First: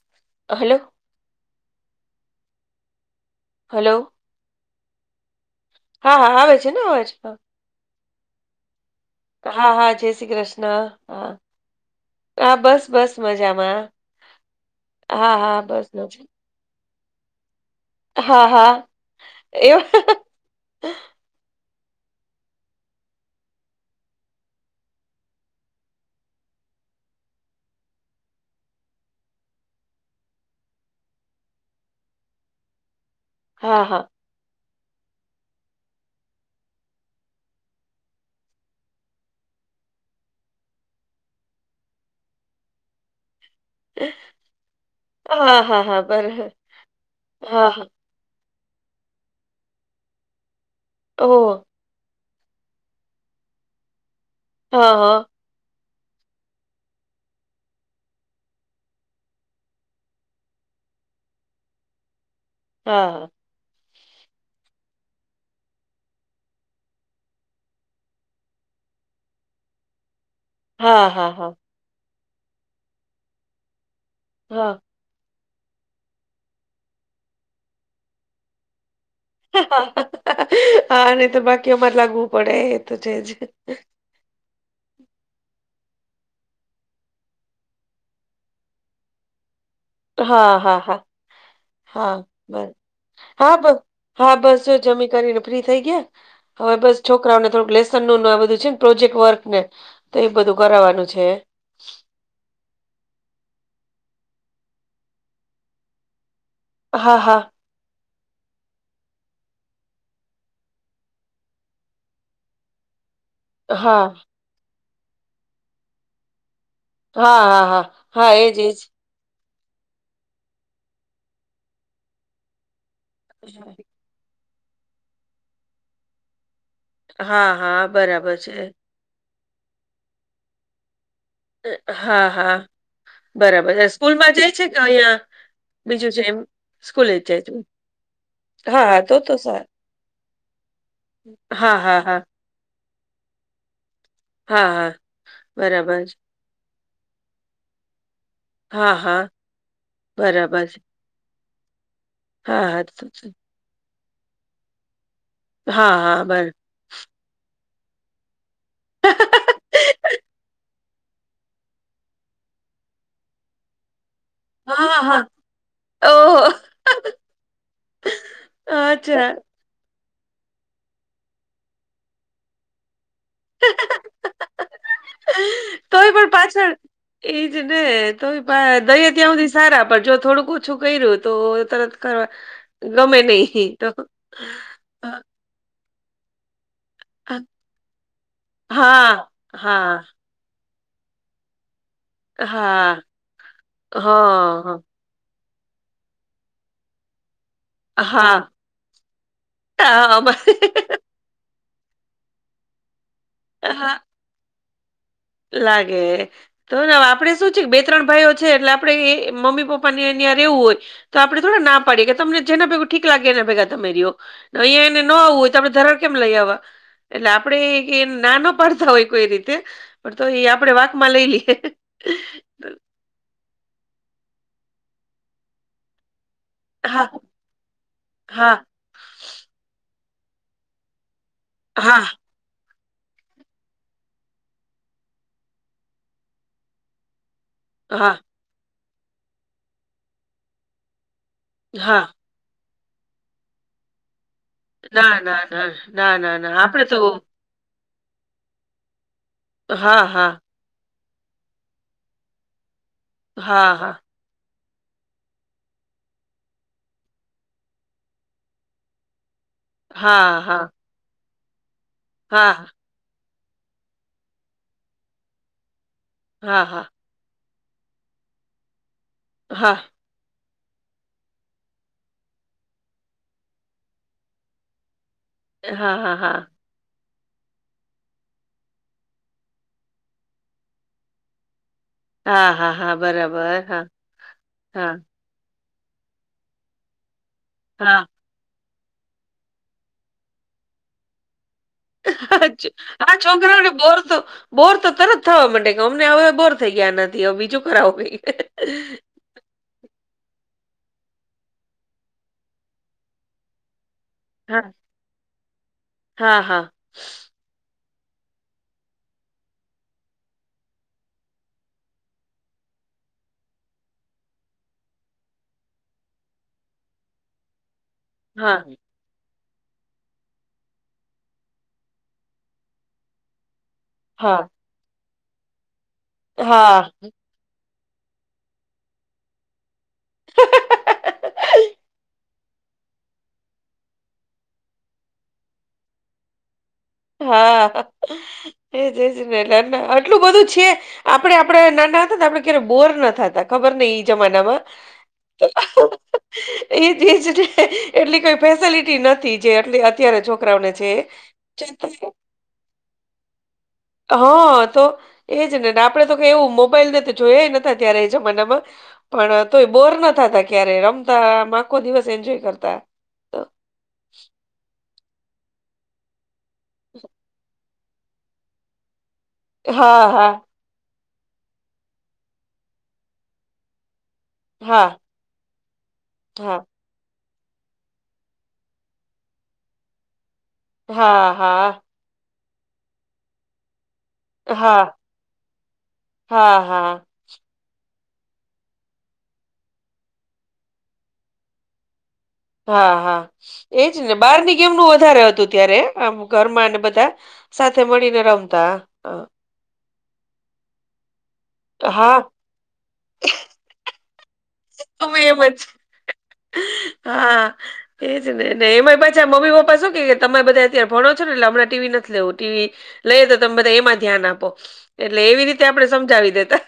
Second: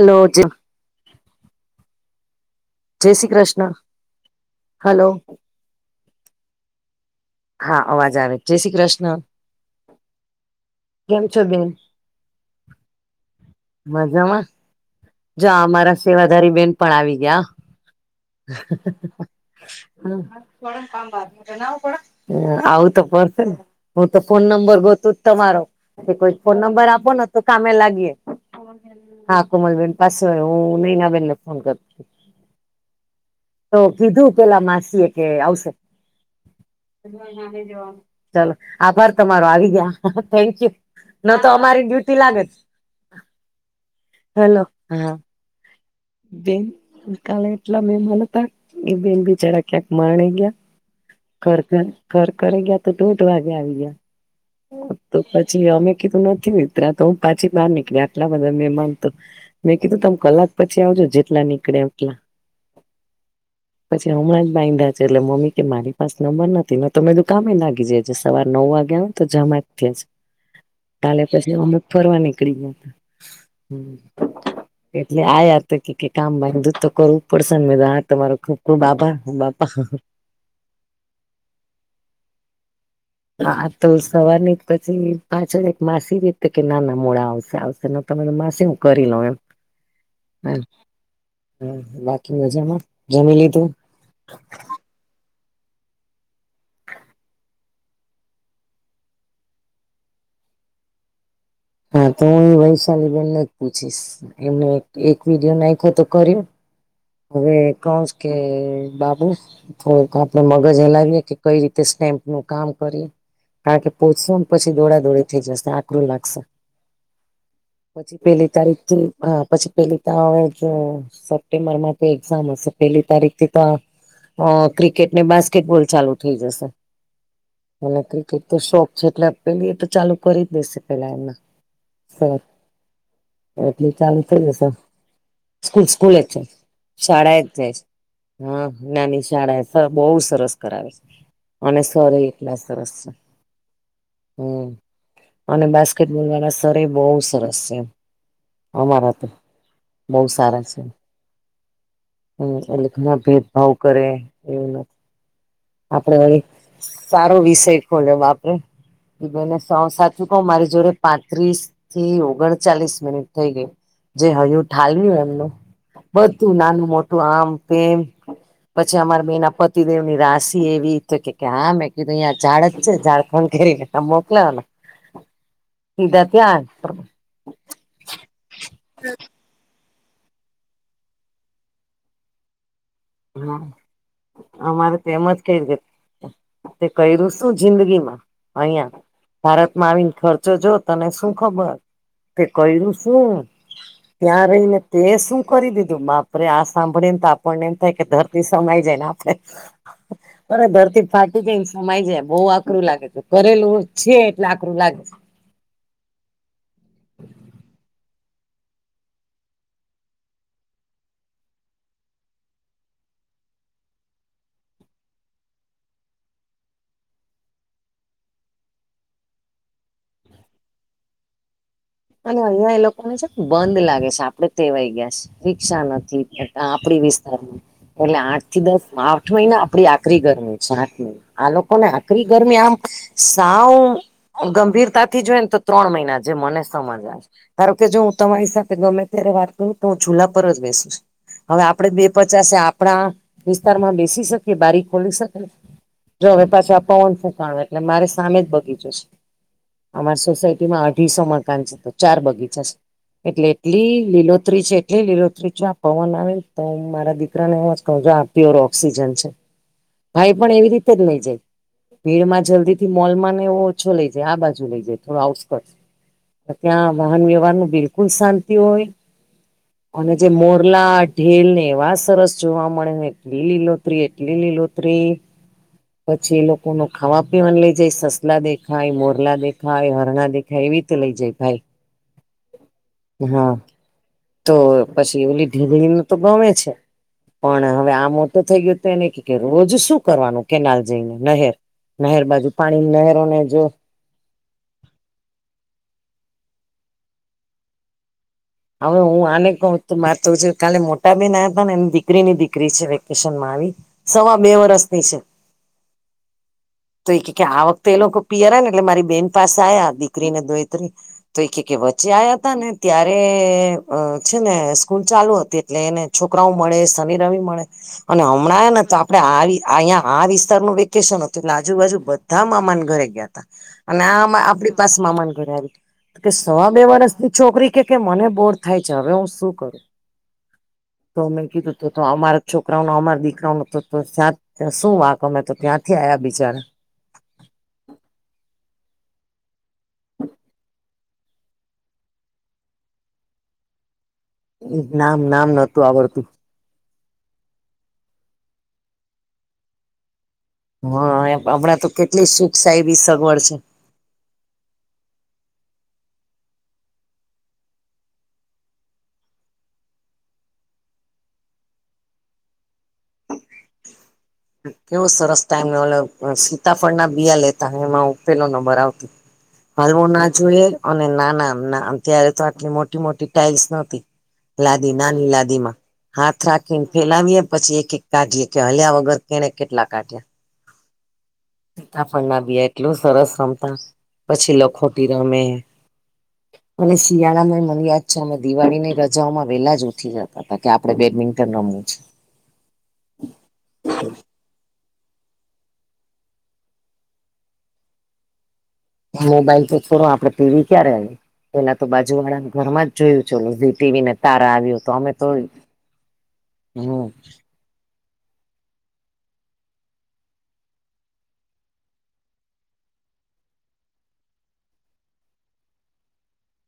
હલોજ hello જય Shri Krishna hello hello હા હા આવે છે ને અવાજ હા અવાજ આવે જય શ્રી કૃષ્ણ હા હા જય શ્રી કૃષ્ણ કેમ હા છો બેન હા બસ બસ મજામાં મજામાં હા જો હા બસ અમારા મજા સેવાધારી બેન પણ આવી ગ્યા હા હ હા હ એવા હ હ. કોડક કામબાકી બનાવું પડ. હ આવું તો પશે હું તો ફોન નંબર ગતું જ તમારો કોઈ ફોન નંબર આપો ને તો કામે લાગીએ હા કોમલબેન પાસે હું નૈનાબેનને ફોન કરતી તો હા હા કીધું પેલા માસીએ કે આવશે એ જવા ચાલ આભાર તમારો આવી ગયા થેન્ક યુ ન તો અમારી ડ્યુટી લાગે જ હેલો હા. હા હા હા. બરાબર બેન કાલે હા એટલા હા મેમાન હતા એ બેન બીચારા ક્યાંક માણી ગ્યા. ઓહ ઘર ઘર ઘર કરી ગયા તો ટૂંટ વાગે આવી ગયા હા તો હા પછ છી અમે કીધું નથી વિતર્યા તો હું પાછી બહાર નીકળી આટલા બધા મેમાનતો મેં કીધું તમ કલાક પછી આવજો જેટલા નીકળે એમ ત્યાં. હા હા. હ પછી હમણાં જ બાંયધા છે એટલે મમ્મી કે મારી પાસે નંબર નથીને તોમે દુ કામે લાગી જાય છે સવાર નવ વાગ્યા. તો જમા જ છે જ. હા કાલે હા હા પછી અમુક ફરવા નીકળી ગયા હતા હમ. હા. એટલે આયા તો કે કામધું તો કરવું પડશે હા તમારો ખૂબ ખુબ આભાર બાપા હ હ. હાહા અને તો બાકીઓમાં જ લાગવું પડે. તો છે જ હા તો સવાર નહી પછી પાછળ એક માસી રીતે કે નાના મોડા આવશે આવશે તમે માસી હું કરી લઉં એમ. [inaudible] હા હા હા હા બાકી બસ મજામાં જમી હા લીધું બસ હા બસ. જમી કરીને ફ્રી થઈ ગયા. હવે બસ છોકરાઓને થોડુંક લેસન નું આ બધું છે ને પ્રોજેક્ટ વર્ક ને. તો એ બધું કરાવવાનું છે. હા તો હું વૈશાલી બેેન જ પૂછીશ એમને એક વિડીયો નાખ્યો તો કર્યો. હા હા હવે કોન્સ કે બાબુ. તો આપડે મગજ એ હલાવએે કે કઈ રીતે સ્ટેમ્પ નું કામ કરીએ. કારણ કે હા પોચસુ ન પછી દોડા દોડી થઈ જશે આકરું લાગશે. હા હા હા પછી હા પેલી એજ એજ. તારીખથી હા પછી પેલી તો હવે સપ્ટેમ્બર માંતો એક્ઝામ હશે. પેલી તારીખ થી તો ક્રિકેટ ને બાસ્કેટબોલ ચાલુ થઈ જશે. હા હા મ બરાબર ક્રિકેટ છે. તો શોખ છે એટલે પેલી એ તો ચાલુ કરી જ દેશે પેલા એમાં. એ હા હા. બરાબર એટલે ચાલુ સ્કૂલમાં થઇ જાય છે જશે કે અહિયાં સ્કૂલ બીજું સ્કૂલે છે જ એમ સ્કૂલે જ શાળા જાય એ છું. છે હા નાની શાળા બહુ સરસ કરાવે છે હા અને હા સરએ હા કેટલા સરસ છે. હા હમ હા અને બરાબર છે. બાસ્કેટબોલ વાળા સરેય બહુ સરસ છે એમ. હા અમારા હા તો બહું સારા છે. હમ હા હા એટલે તો ઘણા તો ભેદભાવ કરે એવું નથી હા હા આપડે વળી બર સારો વિષય ખોલ્યો બાપરે એ જોઈને સાવ સાચું કહ મારી જોડે પાંત્રીસ થી ઓગણ ચાલીસ મિનિટ થઈ ગઈ જે હજુ હા ઠાલ્યું હા એમનું ઓહ તે નાનું મોટું આમ તેમ પછી અમારા અચ્છા બે ના પત પતિદેવ ની રાશિ એવી તો કે કે હા મેં કીધું અહીં ઝાડ જ છે ઝાડ હ કરી મોકલાવા સીધા ત્યા. એઈજ ને તો દહી ત્યાં સુધી સારા પણ જો થોડુંકું. ઓછું કર્યું તો તરત કરવા ગમે નહી તો. ક ગ. તે કર્યું શું જિંદગી માં અહિયા હા ભારતમાં હા આવીને ખર્ચો જો તને શું ખબર કે હા કર્યું હા શું ત્યાં હા રહીને. તે શું કરી દીધું બાપરે આ સાંભળીન તો આપણનેમ થઈ કે ધરતી હા સમાય જાયને આપડે અમારે પણ ધરતી ફાટી જઈને સમાય જાય બહુ આકરું લાગે છે કરેલું છે એટલે આકરું લાગે છે. તો લાગે તો આપડે શું છે બે ત્રણ ભાઈઓ છે એટલે આપડણે એ મમ્મી પપ્પા ને ન્યા રહેવું હોય. તો આપણેે થોડા ના પાડીએ ગ તમને જેના ભેગું ઠીક લાગે એના ભેગા તમેરીઓ. અહિયાંયા એને ન આવવું હોય તો આપડ ધરાડ કેમ લઈ આવવા. એટલે આપડે ના ના પાડતા હોય કોઈ રીતે પણ તો એ આપડે વાક માં લઈ લઈએ. અને અહિયાં એ લોકોને છેને બંધ લાગે છે આપડે તેવાઈ ગયા છે રિક્ષા નથી. આપડી હા વિસ્તારમાં એટલે આઠ થી હા દસ આઠ મહિના આપડી આખરી ગરમી છે આઠ મહિના. આ લોકો ને હા આખરી. ગરમી આમ સાવ ગંભીરતાથી જોઈ ને તો ત્રણ મહિના જે મને. આવે કાર કે જો હું હા તમારી સાથે ગમે ત્યારે વાત કરું તો હું જુલા પર જ બેસુ છ. હવે આપડે બે હા પચાસ આપણા વિસ્તારમાં બેસી શકીએ. કે બારી ખોલી ના શકે ના ના ના જો ના હવે ના પાછા આપડે તો આપન શું કણ. એટલે મારે સામે જ બગીચો છે હા અમારી હા સોસાયટી માં અઢીસો મ! તો ચાર બગીચા છે એટલે હા હા એટલી લીલોત્રી છે. એ લીલો ત્રી જો આ પવન આવે તો હું મારા દીકરાને એ જ કહ છ આ પ્યોર ઓક્સિજન છે. ભાઈ હા પણ હા એવી રીતે જ લઈ જાય ભીડ માં હા જલ્દી. મોલ નેવો ઓછો લઈ જાય આ બાજુ લઈ જાય થોડો આઉટ! હા હા ત્યાં વાહન વ્યવહાર નું બિલકુલ શાંતિ હોય [unintelligible] અને જે મોરલા ઢીલને એવા સરસ જોવા મળે ને એટલી લીલોત્રી એટલી લીલોતરી હા હા પછી હા એ લોકો કોું ખાવા પીવાનું લઇ જાય સસલા દેખાય મોરલા દેખાય હરણા દેખાય એવી રીતે લઇ જાય ભાઈ હા હા હા બરાબર હા તો હા પછી એવ લીધ ધી ન તો ગમે છે પણ હવે હા આ મો તો થઈ ગય તો એને ક કરું રોજ શું કરવાનું કેનાલ જઈને નહેર નહેર બાજુ હજ પાણી હ નહેરોને જો છકરા બોરસો બોર તો તરત થવા માટે અમને હવે બોર થઈ ગયા નથી હવે બીજું કરાવુંઈ હવે હું આને ક મારે તો કાલે મોટા બન હતા ને એની દીકરીની દીકરી છે વેકેશન માં આવી સવા બે હા વરસ થી છે હા હા તો એ આ વખતે એ લોકો પિયાર ને એટલે મારી બેન પાસે આ્યા દીકરીને દોઈત્રી તો એક એક એક વચ્ચે આવયા હતા ને ત્યારે છે ને સ્કૂલ ચાલુ હતી એટલે એને છોકરાઓ મળે શનીિ રમી મળે અને હા હમણાં ને તો આપડણે આવી અહીંયા આ વિસ્તારનુંું વેકેશન હતું લાજુબાજુ બધા મામાન ઘરે ગયા તા અને આ હા આપણી પાસ મામાન ઘરે આવી કે સવા બે હા વરષ છોકરી કે કે મને બોર થાય છે હવે હું શું કરું તો મેં કીધું તો તો અમારા છોકરાઓને અમારા દીકરાઓને તો સા ત્યા શું વાક અમે તો ત્યાંથી આ્યા બિચારા હા એજજ ને આટલું બધું છે આપણે આપડણે ના ના હતા તો આપડે ક્યારે બોર નાતા ખબર નહ નામ નામ નતું આવડતું [unintelligible] એ જજ એટલી કોઈ ફેસેલિટી નથી જે એટ અત્યારે છોકરાઓને છે હા હમણાં તો કેટલી શિક્ષા એવી સગવડ છે. હા તો એજ ને આપડે તો ક એવું મોબાઈલ ને તો જોય ન ત્યારે એ જમાનામાં પણ તોય બોર નાતા ત ક્યારે રમતા આખો દિવસ એન્જોય કરતા તો કેવું સરસ ટાઈમ ઓલ સીતાફળ ના બીયા લેતા એમાં પેલો નંબર આવતી હલવો હા ના હા જોઈએ અને નાના અત્યારે તો આટલી મોટી મોટી ટાાઈલ્સ નહોતી હા લાદી નાની લાદી માં હાથ હા રાખીને ફેલાવીએ પછી એક એક કાઢીએ કે હલ્યા વગર તેને કેટલા કાઢ્યા હા, હા. [unintelligible] બી એટલું સરસ રમતા. પછી હા લખોટી રમે, હા અને સ હા શિયાળા માંય મને યાદ છે અમે દિવાળીની રજાઓમાં વેલા જ ઉઠી જતા તા, કે આપણે બેડમિન્ટન રમવું છ. હા, હા એજ ને, બહારની ગેમનું વધારે હતું ત્યારે આમ ઘરમાં ને બધા સાથે મળીને રમતા. મોબાઈલ તો છોડો આપડે ટીવી ક્યારે, પહેલા તો અ બાજુ હા વાળાના ઘરમાં જ જોયું [unintelligible] ટીવી નથ તારા આવ્યો તો અમે એમ તોય, જ હમ્મ. હા એજ ને, અને એમાંય પાછા મમ્મી પપ્પા શું કહે કે તમે બધા અત્યારે ભણો છો ને એટલે હમણાં ટી વી નથ લેવું, ટી વી લેય તો તમે બધા એમાં ધ્યાન આપો, એટલે એવી રીતે આપણે સમજાવી દેતા.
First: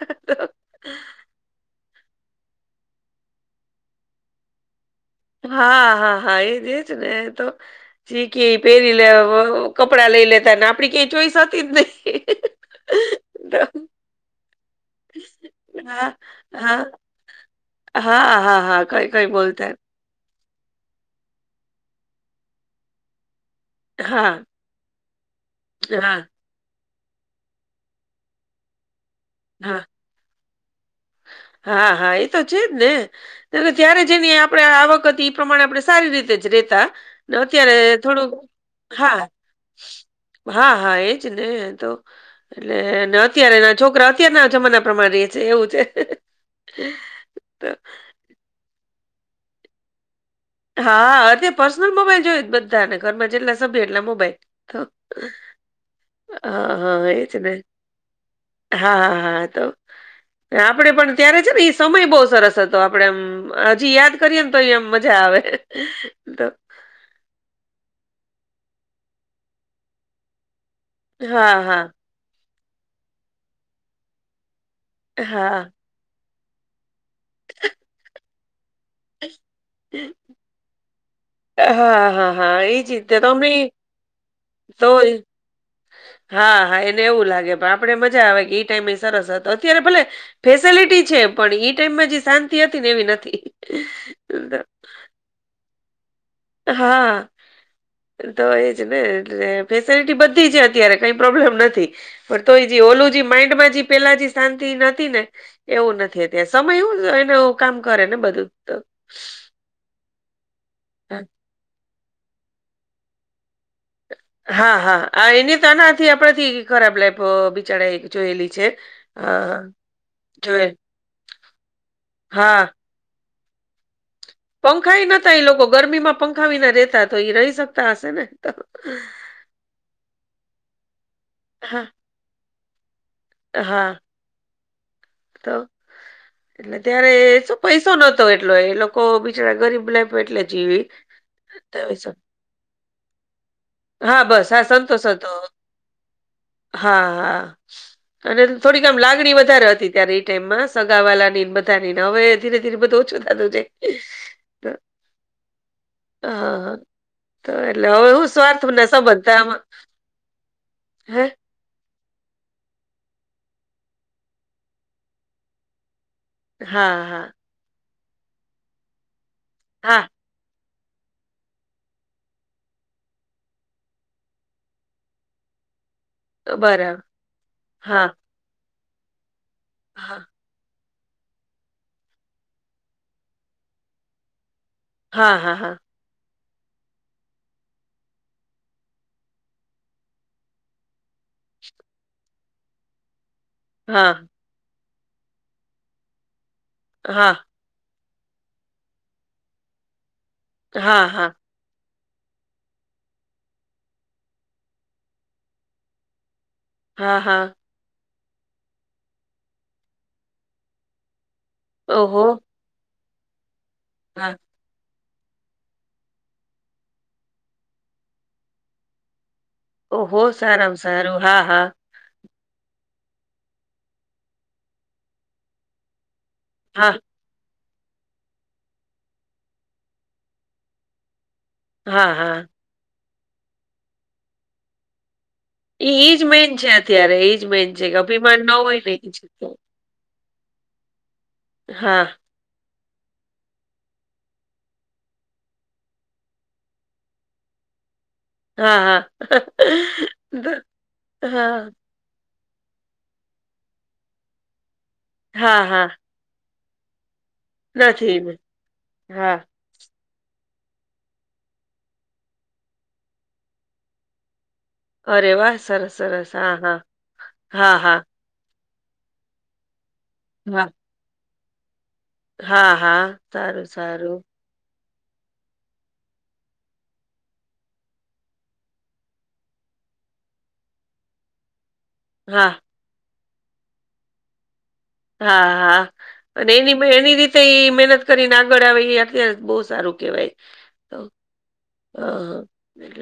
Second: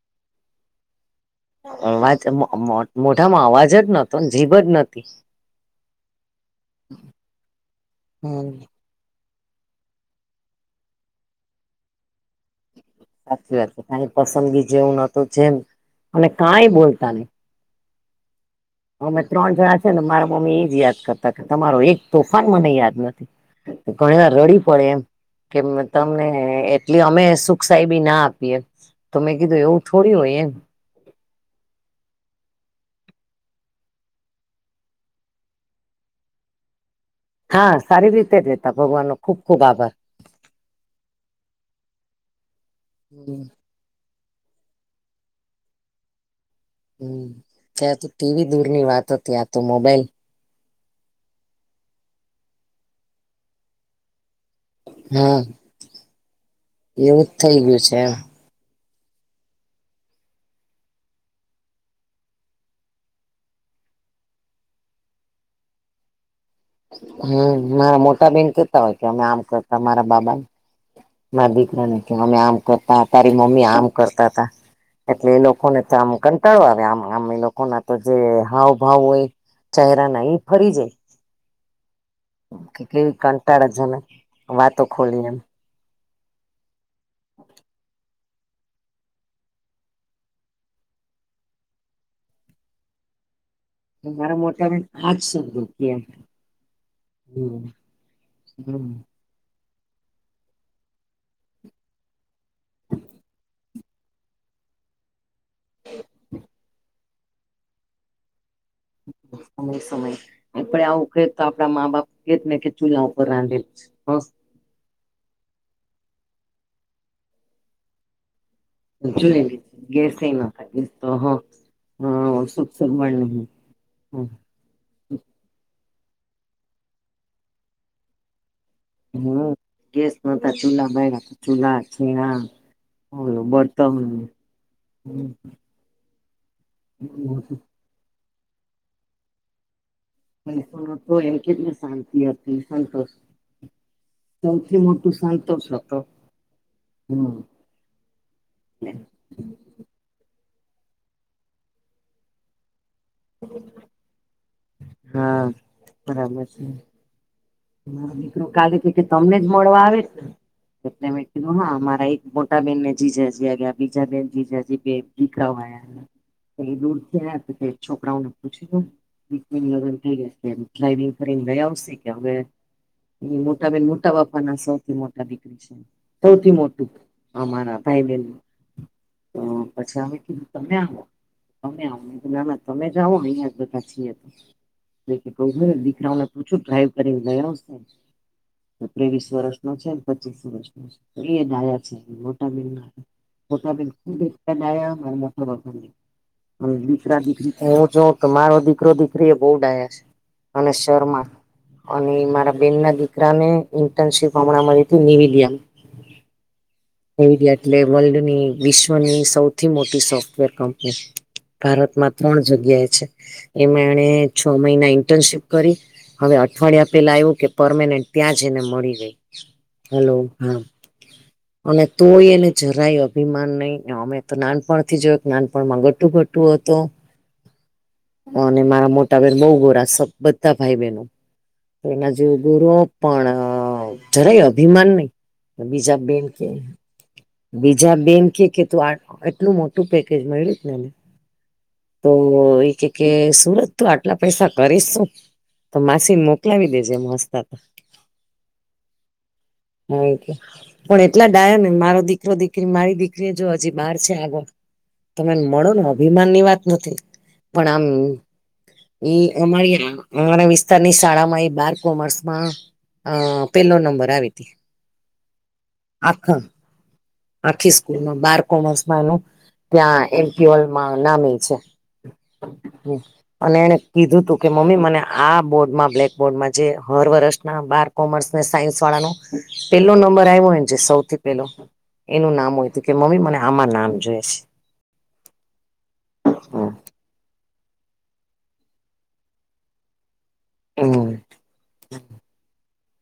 અવાજ મ મોઢામાં અવાજ જ નતો, જીભ જ નતી. હા, હા, હા એજ-એજ ને એ તો, જી કે હમ પહેરી લેવો. કપડા લઈ લેતા ને આપડી કઈ ચોઈસ હતી જ નહી. સાચી વાત છે. કાઈ પસંદગી જેવું નોતું જેમ, હા, અને કાઈ હા, બોલતા નહીં. હા, હા, હા. કઈ હમે કઈ ત્રણ બોલતા જણા છે, ને મારા મમ્મી ઈ જ યાદ કરતા તા, તમારો એક તોફાન મને યાદ નથી. ઘણી વાર હા, રડી પડે એમ, મ કે હા. તમે એન એટલે અમે સુકસાઈ બી ના આપી એમ, તો મેં કીધું એવું હા, થોડી હોય એમ. હા, હા ઈ તો છેજ ને. તે તો જ્યારે જેની આપણે આવક હતી ઈ પ્રમાણે આપણે સારી રીતે જ રેતા. તો અત્યારે હા સારી થોડું, રીતે જ રહેતા ભગવાન નો હા. ખુબ ખુબ આભાર હા, હા એજ ને તો, એટલે ને હમ અત્યારે અત છોકરા અત્યારના જમાના પ્રમાણે રયે છે એવું છે. હમ્મ, ત્યાં તો ટીવી દૂર ની વાત હતી, આ તો મોબાઈલ હા, અતે પર્સનલ મોબાઈલ જોયે છે બધાને, ઘરમાં જેટલા સભ્ય એટલા મોબાઈલ. તો હા હા, હા એ એવું જ ને. થઈ ગયું છે હા, હા, હા તો, ને આપડે પણ ત્યારે છે ને ઈ સમય બહુ સરસ હતો આપડે આમ હજી યાદ કરીએન તોય એમ મજા આવે. તો હમ્મ. મારા મોટા બહેન કેતા હોય કે અમે આમ કરતા મારા બાબા. મા હા, દીકરા હા, ને કહે, અમે આમ કરતા, તારી મમ્મી આમ કરતા તા. એટલે એ હા. લોકોને તો આમ કંટાળો આવે આમ, આમ એ લોકો ના તો જે હાવ ભાવ હોય, ચહેરા ના ઈ ફરી જાય. હા, હા, હા કે એ જ, કેવી તો તમેય કંટાળાજનક વાતો તોય ખોલી એમ હા, હા એને એવું લાગે, પણ આપડે મજા આવે કે ઈ ટાઈમે એય સરસ હતો. અત્યારે ભલે ફેસિલિટી છે, પણ ઈ ટાઈમમાં જે શાંતિ હતી ને એવી નથી. મારા તો, મોટા મે આજ સુધી કયે એમ. હા, હમ તો એજ હમ ને. એ ફેસિલિટી બધી છે અત્યારે કંઈ પ્રોબ્લેમ નથી. પણ તોય ઓલું જી માઈન્ડમાં જી પેલા જી શાંતિ નથી ને, એવું નથી અત્યારે. સમય હું એનું કામ કરે ને બધું તો સમય-સમય આપડે આવું ક તો આપડા મા-બાપ કે ને કે ચૂલા ઉપર રાંધેલું છે. હા, હા. એની તો આનાથી આપડેથી ખરાબ લાઈફ બિચાર જોયેલી છે. જુલી, હા ગેસ ના જોએ થાય તો હ. હા [unintelligible] હમ્મ. પંખાાઈ નતા ઈ લોકો ગરમીમાં પંખાવીને રેતા, તો ઈ રહી શકતા હશે ને. તો હમ્મ, ગેસ નતા ચૂલા બાયળા, ચૂલા, હા છેણા ઓલું હા બળતણ, હમ્મ. તો એટલે ત્યારે શું પૈસો નહતો એટલો, એ લોકો બિચારા ગરીબ લાઈફ એટલે મને જીવી [unintelligible] એમ કેત ને સત્તાવીસ સો. શાંતિ હતી, સંતોષ હા બસ હા, સૌથી સંતોષ મોટું હતો. સંતોષ હતો હા, હમ હા, અને થોડીકમ લાગણી વધારે હતી. ત્યારે એ ટાઈમમાં સગાવાલાની બધા ની હવે ધીરે ધીરે બધું ઓછું થતું જ. હા, બરાબર છે. હા તો એટલે હવે હું સ્વાર્થ અત્યારે ના કે તમને જ સંબંધતામાં મળવા આવે છે હે ને. હા, મારા એક મોટા બેનને જીજાજી ગ્યા. બીજા બેન, જીજાજી બે દીકરાઓ પર દૂર હા થી હા ગયા છોકરાઓને પૂછીન હા થઈ જશે. દ લઈવી પરિગઓ સગયો [unintelligible] એ મોટાબેન મોટા બાપાના સૌથી મોટા દીકરી છે. સૌથી મોટું બરાબર અમારા હા ભાઈ-બેનમા. તો પછી આવે હા કીધું, તમે આવો. તમે આવો ના. તમે જા આવો, અહીયાં જ બધા છી તો હા હા હા રે દીકરા. તું શું, ડ્રાઈવ કરી ગયા ગયા હશે? તો ત્રેવીસ વર્ષ નો છે, પચીસ વર્ષ નો છે. તો એ દયા છે, મોટા બેન ના. મોટાને હા હા દીકરા-દીકરી [unintelligible] હું જોઉં તો મારો દીકરો-દીકરી એ બહુ ડાયા છે અને હા શર્મા હા અને મારા બેન ના દીકરાને ઇન્ટર્નશીપ હમણાં મળી છે. [unintelligible] હા હા એડ એટલે વર્લ્ડની વિશ્વની સૌથી મોટી સોફ્ટવેર કંપની. ભારતમાં ઓહો ત્રણ જગ્યાએ છે, એમાં એણે હા છ મહિના ઇન્ટર્નશીપ કરી. હવે અઠવાડિયા પેલા આવ્યું કે, પરમાનન્ટ ત્યાં જ એને મળી ગઈ. હેલો ઓહ, હા સારામાં સારુ. હા, હા. અને તોય એને જરાય અભિમાન નહીં. અમે તો નાનપણ થી જોયું કે, નાનપણમાં ઘટું ઘટ હુ હતો. હા અને મારા મોટાભાઈ બઉ ગોરા. બધા ભાઈ-બહેનો હા એના હા જેવું ગોરા. પણ જરાય અભિમાન નહીં. એ બીજા એજ બેન કે, મેન છે અત્યારે એજ મેન છે બીજા બેન અભિમાન કે, ન કે હોય તું ને એજ આટલું મોટું ટ પકેજ હા તો [unintelligible] કે, સુરજ, તું આટલા પૈસા કરીશ શું? તો માસીને મોકલાવી દેજે, એમ હસતા તો. હા હા હ કે દ- પણ એટલા ડાય ને હા મારો દીક દીકરી, મારી દીકરી, જો હજી બહાર છે. આગળ તમે હા મળો ને, હા અભિમાન ની વાત નથી. પણ આમ નથી ને. એ હા અમારી અમારા વિસ્તારની શાળામાં એ બાર કોમર્સમાં, અ પેલો નંબર આવી હતી. અરે વાહ! સરસ, સરસ. આખા હા, હા. આખી હા હા સ્કૂલમાં, બાર કોમર્સમાંનું, ત્યાં હા એમપીલમ નામ છે. હા હા અને સારું એને સારું કીધું તું કે, મમ્મી, મને આ બોર્ડમાં, બ્લેક બોર્ડમાં, જે હર વર્ષના બાર કોમર્સ ને સાયન્સ વાળાનો પેલો નંબર આવ્યો હોય, જે સૌથી પેલો, એનું હા નામ હોય. હતું કે, મમ્મી, મને આમાં નામ જોયે છે. હા, હા. અને હમ એની, એની રીતે મહેનત કરીને આગળ આવે, એ અત્યારે બહુ સારું કેવાય. હમ. હ,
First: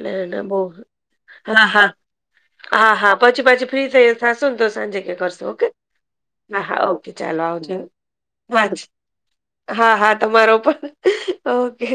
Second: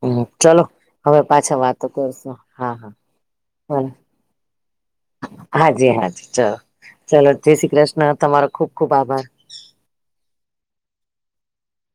હમ ના બહુ. ચલો હવે પાછા હા વાતો હા કરશું હા હા પછી પાછી ભલે ફ્રી થઈ થશું ને તો સાંજે ક કરશો ઓકે હાજી હાજી ચલો હા હા ઓકે ચલો ચાલો જય શ્રી આવજો કૃષ્ણ તમારો ખુબ વાજ ખુબ આભાર હા, હા. તમારો પણ. ઓકે.